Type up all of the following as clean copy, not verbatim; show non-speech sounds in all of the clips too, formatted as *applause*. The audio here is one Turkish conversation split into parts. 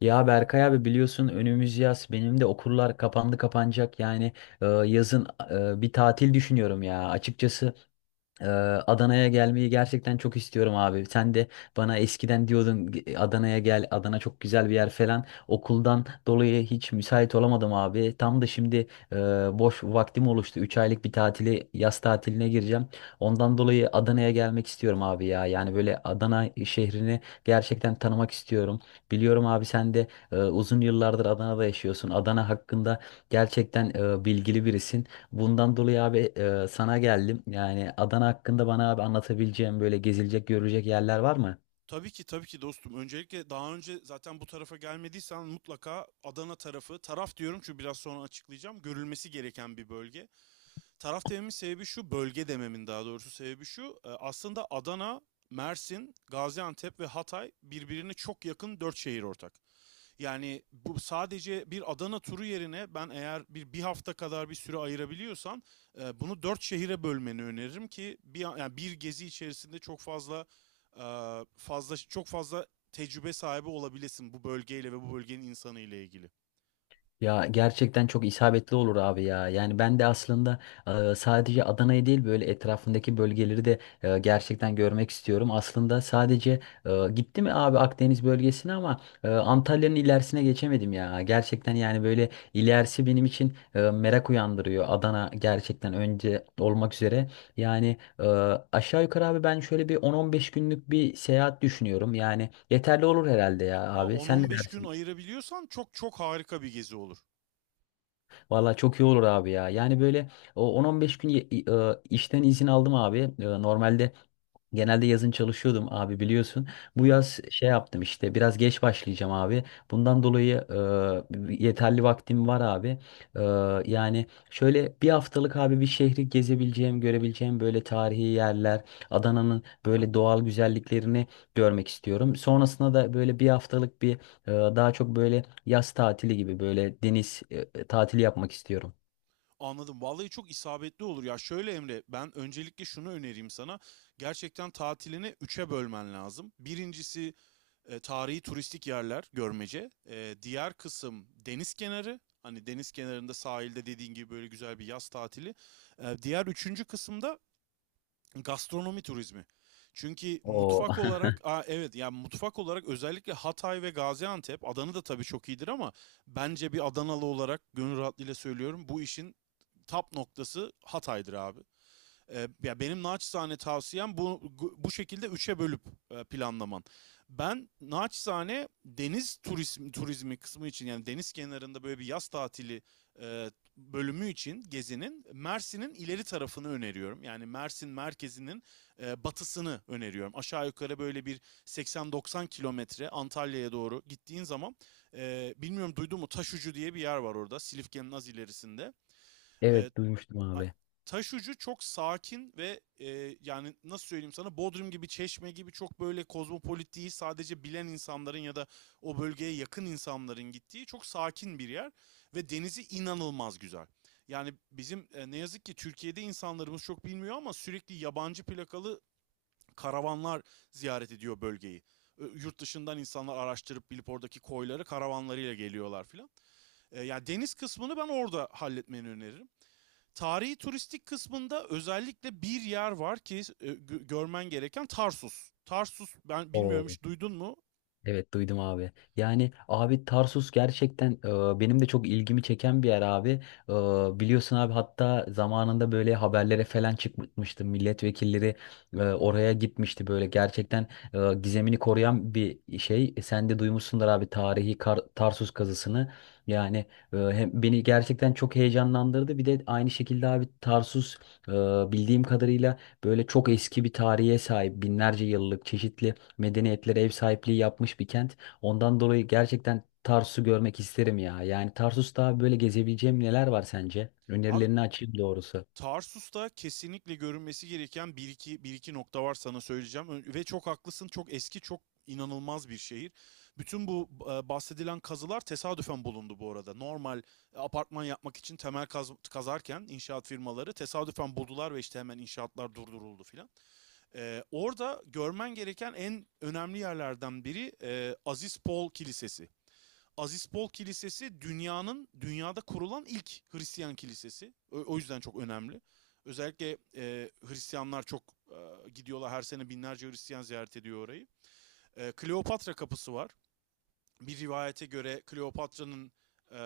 Ya Berkay abi biliyorsun önümüz yaz benim de okullar kapandı kapanacak yani yazın bir tatil düşünüyorum ya açıkçası ee, Adana'ya gelmeyi gerçekten çok istiyorum abi. Sen de bana eskiden diyordun Adana'ya gel, Adana çok güzel bir yer falan." Okuldan dolayı hiç müsait olamadım abi. Tam da şimdi e, boş vaktim oluştu. 3 aylık bir tatili, yaz tatiline gireceğim. Ondan dolayı Adana'ya gelmek istiyorum abi ya. Yani böyle Adana şehrini gerçekten tanımak istiyorum. Biliyorum abi sen de uzun yıllardır Adana'da yaşıyorsun. Adana hakkında gerçekten bilgili birisin. Bundan dolayı abi sana geldim. Yani Adana hakkında bana abi anlatabileceğim böyle gezilecek, görülecek yerler var mı? Tabii ki tabii ki dostum. Öncelikle daha önce zaten bu tarafa gelmediysen mutlaka Adana tarafı, taraf diyorum çünkü biraz sonra açıklayacağım. Görülmesi gereken bir bölge. Taraf dememin sebebi şu, bölge dememin daha doğrusu sebebi şu. Aslında Adana, Mersin, Gaziantep ve Hatay birbirine çok yakın 4 şehir ortak. Yani bu sadece bir Adana turu yerine ben eğer bir hafta kadar bir süre ayırabiliyorsan bunu 4 şehire bölmeni öneririm ki bir yani bir gezi içerisinde çok fazla e, çok fazla tecrübe sahibi olabilesin bu bölgeyle ve bu bölgenin insanı ile ilgili. Ya gerçekten çok isabetli olur abi ya. Yani ben de aslında sadece Adana'yı değil böyle etrafındaki bölgeleri de gerçekten görmek istiyorum. Aslında sadece gitti mi abi Akdeniz bölgesine ama Antalya'nın ilerisine geçemedim ya. Gerçekten yani böyle ilerisi benim için merak uyandırıyor. Adana gerçekten önce olmak üzere. Yani aşağı yukarı abi ben şöyle bir 10-15 günlük bir seyahat düşünüyorum. Yani yeterli olur herhalde ya Aa abi. Sen ne 10-15 gün dersin? ayırabiliyorsan çok çok harika bir gezi olur. Valla çok iyi olur abi ya. Yani böyle o 10-15 gün işten izin aldım abi. E, normalde genelde yazın çalışıyordum abi biliyorsun. Hı Bu hı. yaz şey yaptım işte biraz geç başlayacağım abi. Bundan dolayı yeterli vaktim var abi. E, Yani şöyle bir haftalık abi bir şehri gezebileceğim, görebileceğim böyle tarihi yerler, Adana'nın böyle doğal güzelliklerini görmek istiyorum. Sonrasında da böyle bir haftalık bir daha çok böyle yaz tatili gibi böyle deniz tatili yapmak istiyorum. Anladım. Vallahi çok isabetli olur ya. Şöyle Emre, ben öncelikle şunu önereyim sana. Gerçekten tatilini üçe bölmen lazım. Birincisi tarihi turistik yerler, görmece. E, diğer kısım deniz kenarı. Hani deniz kenarında sahilde dediğin gibi böyle güzel bir yaz tatili. E, diğer üçüncü kısımda gastronomi turizmi. Çünkü Oo. mutfak *laughs* olarak, aa evet yani mutfak olarak özellikle Hatay ve Gaziantep, Adana da tabii çok iyidir ama bence bir Adanalı olarak gönül rahatlığıyla söylüyorum bu işin tap noktası Hatay'dır abi. Ya benim naçizane tavsiyem bu şekilde üçe bölüp planlaman. Ben naçizane deniz turizmi kısmı için yani deniz kenarında böyle bir yaz tatili e, bölümü için gezinin Mersin'in ileri tarafını öneriyorum. Yani Mersin merkezinin batısını öneriyorum. Aşağı yukarı böyle bir 80-90 kilometre Antalya'ya doğru gittiğin zaman bilmiyorum duydun mu Taşucu diye bir yer var orada Silifke'nin az ilerisinde. E, Evet duymuştum abi. Taş ucu çok sakin ve yani nasıl söyleyeyim sana, Bodrum gibi Çeşme gibi çok böyle kozmopolit değil, sadece bilen insanların ya da o bölgeye yakın insanların gittiği çok sakin bir yer ve denizi inanılmaz güzel. Yani bizim ne yazık ki Türkiye'de insanlarımız çok bilmiyor ama sürekli yabancı plakalı karavanlar ziyaret ediyor bölgeyi. E, yurt dışından insanlar araştırıp bilip oradaki koyları karavanlarıyla geliyorlar filan. E, yani deniz kısmını ben orada halletmeni öneririm. Tarihi turistik kısmında özellikle bir yer var ki görmen gereken Tarsus. Tarsus ben bilmiyorum, Oo. hiç duydun mu? Evet duydum abi. Yani abi Tarsus gerçekten benim de çok ilgimi çeken bir yer abi. E, biliyorsun abi hatta zamanında böyle haberlere falan çıkmıştı. Milletvekilleri oraya gitmişti böyle. Gerçekten gizemini koruyan bir şey. E, sen de duymuşsundur abi tarihi Tarsus kazısını. Yani hem beni gerçekten çok heyecanlandırdı. Bir de aynı şekilde abi Tarsus e, bildiğim kadarıyla böyle çok eski bir tarihe sahip. Binlerce yıllık çeşitli medeniyetlere ev sahipliği yapmış bir kent. Ondan dolayı gerçekten Tarsus'u görmek isterim ya. Yani Tarsus'ta böyle gezebileceğim neler var sence? Abi Önerilerini açayım doğrusu. Tarsus'ta kesinlikle görünmesi gereken bir iki nokta var sana söyleyeceğim. Ve çok haklısın, çok eski, çok inanılmaz bir şehir. Bütün bu bahsedilen kazılar tesadüfen bulundu bu arada. Normal apartman yapmak için temel kazarken inşaat firmaları tesadüfen buldular ve işte hemen inşaatlar durduruldu filan. Orada görmen gereken en önemli yerlerden biri Aziz Paul Kilisesi. Aziz Paul Kilisesi dünyada kurulan ilk Hristiyan kilisesi. O yüzden çok önemli. Özellikle Hristiyanlar çok gidiyorlar, her sene binlerce Hristiyan ziyaret ediyor orayı. E, Kleopatra kapısı var, bir rivayete göre Kleopatra'nın e,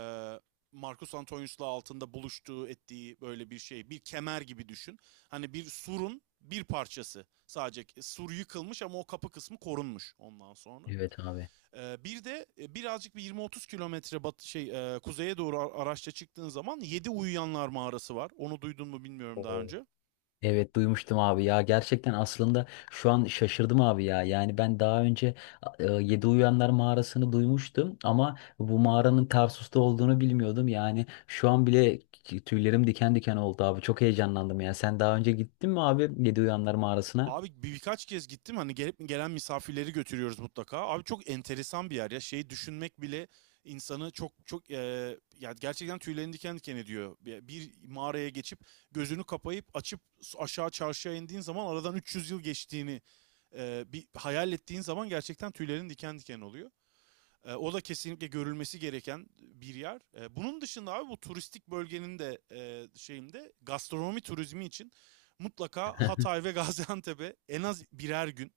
Marcus Antonius'la altında buluştuğu ettiği böyle bir şey. Bir kemer gibi düşün. Hani bir surun bir parçası sadece. Sur yıkılmış ama o kapı kısmı korunmuş ondan sonra. Evet abi. E, bir de birazcık bir 20-30 kilometre kuzeye doğru araçla çıktığın zaman 7 uyuyanlar mağarası var. Onu duydun mu bilmiyorum daha Oo. önce. Evet duymuştum abi ya, gerçekten aslında şu an şaşırdım abi ya, yani ben daha önce Yedi Uyanlar mağarasını duymuştum ama bu mağaranın Tarsus'ta olduğunu bilmiyordum. Yani şu an bile tüylerim diken diken oldu abi, çok heyecanlandım ya. Sen daha önce gittin mi abi Yedi Uyanlar mağarasına? Abi birkaç kez gittim, hani gelip gelen misafirleri götürüyoruz mutlaka. Abi çok enteresan bir yer ya, şeyi düşünmek bile insanı çok çok ya gerçekten tüylerini diken diken ediyor. Bir mağaraya geçip gözünü kapayıp açıp aşağı çarşıya indiğin zaman aradan 300 yıl geçtiğini bir hayal ettiğin zaman gerçekten tüylerin diken diken oluyor. E, o da kesinlikle görülmesi gereken bir yer. E, bunun dışında abi bu turistik bölgenin de şeyinde gastronomi turizmi için mutlaka *laughs* Hatay ve *laughs* Gaziantep'e en az birer gün.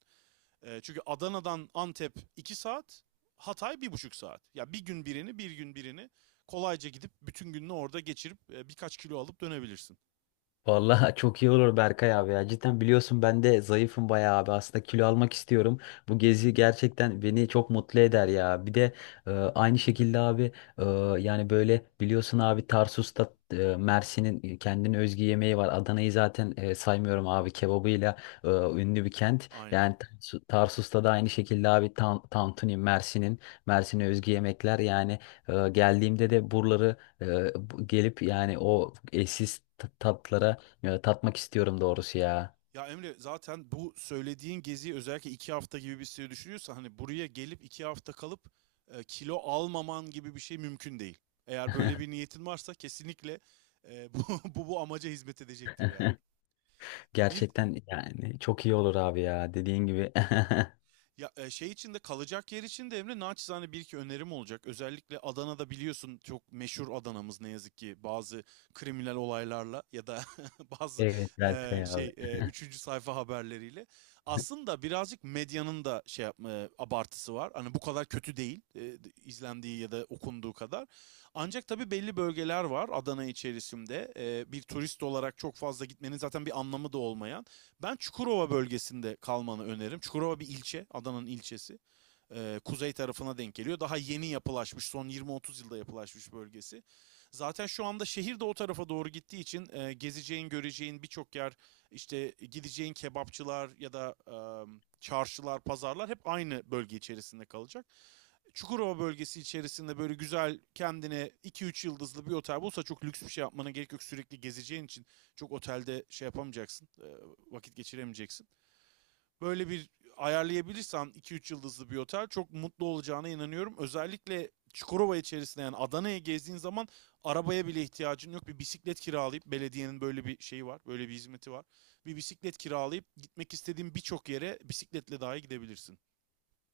E, çünkü Adana'dan Antep 2 saat, Hatay 1,5 saat. Ya bir gün birini, bir gün birini kolayca gidip bütün gününü orada geçirip birkaç kilo alıp dönebilirsin. Vallahi *laughs* çok iyi olur Berkay abi ya. Cidden biliyorsun ben de zayıfım bayağı abi. Aslında kilo almak istiyorum. Bu gezi gerçekten beni çok mutlu eder ya. Bir de aynı şekilde abi e, yani böyle biliyorsun abi Tarsus'ta Mersin'in kendine özgü yemeği var. Adana'yı zaten saymıyorum abi, kebabıyla ünlü bir kent. Aynen. Yani Tarsus'ta da aynı şekilde abi tan tantuni, Mersin'in Mersin'e özgü yemekler. Yani geldiğimde de buraları e, gelip yani o eşsiz tatlara ya tatmak istiyorum doğrusu ya. Ya Emre, zaten bu söylediğin geziyi özellikle 2 hafta gibi bir süre düşünüyorsa hani buraya gelip 2 hafta kalıp kilo almaman gibi bir şey mümkün değil. Eğer böyle bir niyetin varsa kesinlikle e, *laughs* bu, bu amaca hizmet edecektir yani. *laughs* Bir Gerçekten yani çok iyi olur abi ya, dediğin gibi. *laughs* Ya şey için de kalacak yer için de Emre naçizane bir iki önerim olacak. Özellikle Adana'da biliyorsun çok meşhur Adana'mız ne yazık ki bazı kriminal olaylarla ya da *laughs* bazı Evet Berkay abi. Üçüncü sayfa haberleriyle. Aslında birazcık medyanın da şey yapma abartısı var. Hani bu kadar kötü değil izlendiği ya da okunduğu kadar. Ancak tabii belli bölgeler var Adana içerisinde. E, bir turist olarak çok fazla gitmenin zaten bir anlamı da olmayan. Ben Çukurova bölgesinde kalmanı öneririm. Çukurova bir ilçe, Adana'nın ilçesi, kuzey tarafına denk geliyor. Daha yeni yapılaşmış, son 20-30 yılda yapılaşmış bölgesi. Zaten şu anda şehir de o tarafa doğru gittiği için gezeceğin, göreceğin birçok yer, işte gideceğin kebapçılar ya da çarşılar, pazarlar hep aynı bölge içerisinde kalacak. Çukurova bölgesi içerisinde böyle güzel kendine 2-3 yıldızlı bir otel bulsa çok lüks bir şey yapmana gerek yok. Sürekli gezeceğin için çok otelde şey yapamayacaksın, vakit geçiremeyeceksin, böyle bir ayarlayabilirsem 2-3 yıldızlı bir otel çok mutlu olacağına inanıyorum. Özellikle Çukurova içerisinde yani Adana'ya gezdiğin zaman arabaya bile ihtiyacın yok. Bir bisiklet kiralayıp, belediyenin böyle bir şeyi var, böyle bir hizmeti var. Bir bisiklet kiralayıp gitmek istediğin birçok yere bisikletle dahi gidebilirsin.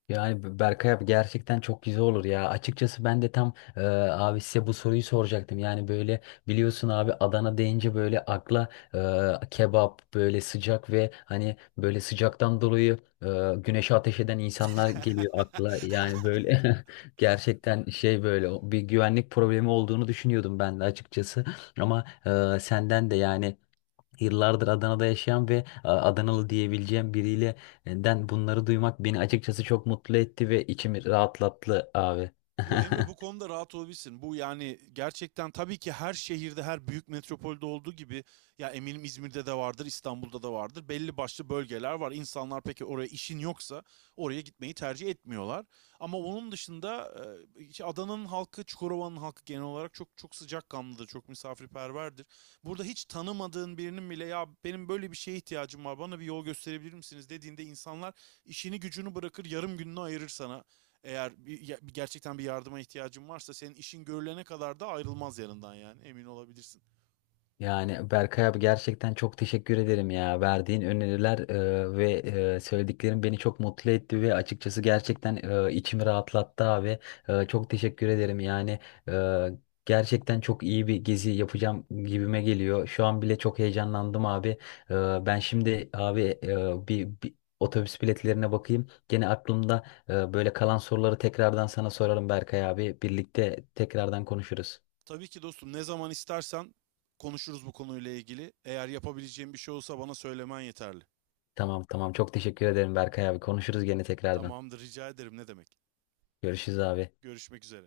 Yani Berkay abi gerçekten çok güzel olur ya. Açıkçası ben de tam abi size bu soruyu soracaktım. Yani böyle biliyorsun abi Adana deyince böyle akla kebap, böyle sıcak ve hani böyle sıcaktan dolayı güneşe ateş eden insanlar geliyor Hahaha. akla. Yani böyle *laughs* gerçekten şey böyle o- bir güvenlik problemi olduğunu düşünüyordum ben de açıkçası. Ama senden de yani yıllardır Adana'da yaşayan ve a, Adanalı diyebileceğim biriyle den bunları duymak beni açıkçası çok mutlu etti ve içimi rahatlattı abi. Yo Emre, bu *laughs* konuda rahat olabilirsin. Bu yani gerçekten tabii ki her şehirde, her büyük metropolde olduğu gibi, ya eminim İzmir'de de vardır, İstanbul'da da vardır. Belli başlı bölgeler var. İnsanlar peki oraya işin yoksa oraya gitmeyi tercih etmiyorlar. Ama onun dışında işte Adana'nın halkı, Çukurova'nın halkı genel olarak çok çok sıcakkanlıdır, çok misafirperverdir. Burada hiç tanımadığın birinin bile, ya benim böyle bir şeye ihtiyacım var, bana bir yol gösterebilir misiniz dediğinde insanlar işini gücünü bırakır, yarım gününü ayırır sana. Eğer gerçekten bir yardıma ihtiyacın varsa senin işin görülene kadar da ayrılmaz yanından, yani emin olabilirsin. Yani Berkay abi gerçekten çok teşekkür ederim ya. Verdiğin öneriler ve söylediklerin beni çok mutlu etti ve açıkçası gerçekten içimi rahatlattı abi. E, çok teşekkür ederim yani. e, Gerçekten çok iyi bir gezi yapacağım gibime geliyor. Şu an bile çok heyecanlandım abi. E, ben şimdi abi bir otobüs biletlerine bakayım. Gene aklımda böyle kalan soruları tekrardan sana sorarım Berkay abi. Birlikte tekrardan konuşuruz. Tabii ki dostum, ne zaman istersen konuşuruz bu konuyla ilgili. Eğer yapabileceğim bir şey olsa bana söylemen yeterli. Tamam tamam. Çok teşekkür ederim Berkay abi. Konuşuruz gene tekrardan. Tamamdır, rica ederim, ne demek. Görüşürüz abi. Görüşmek üzere.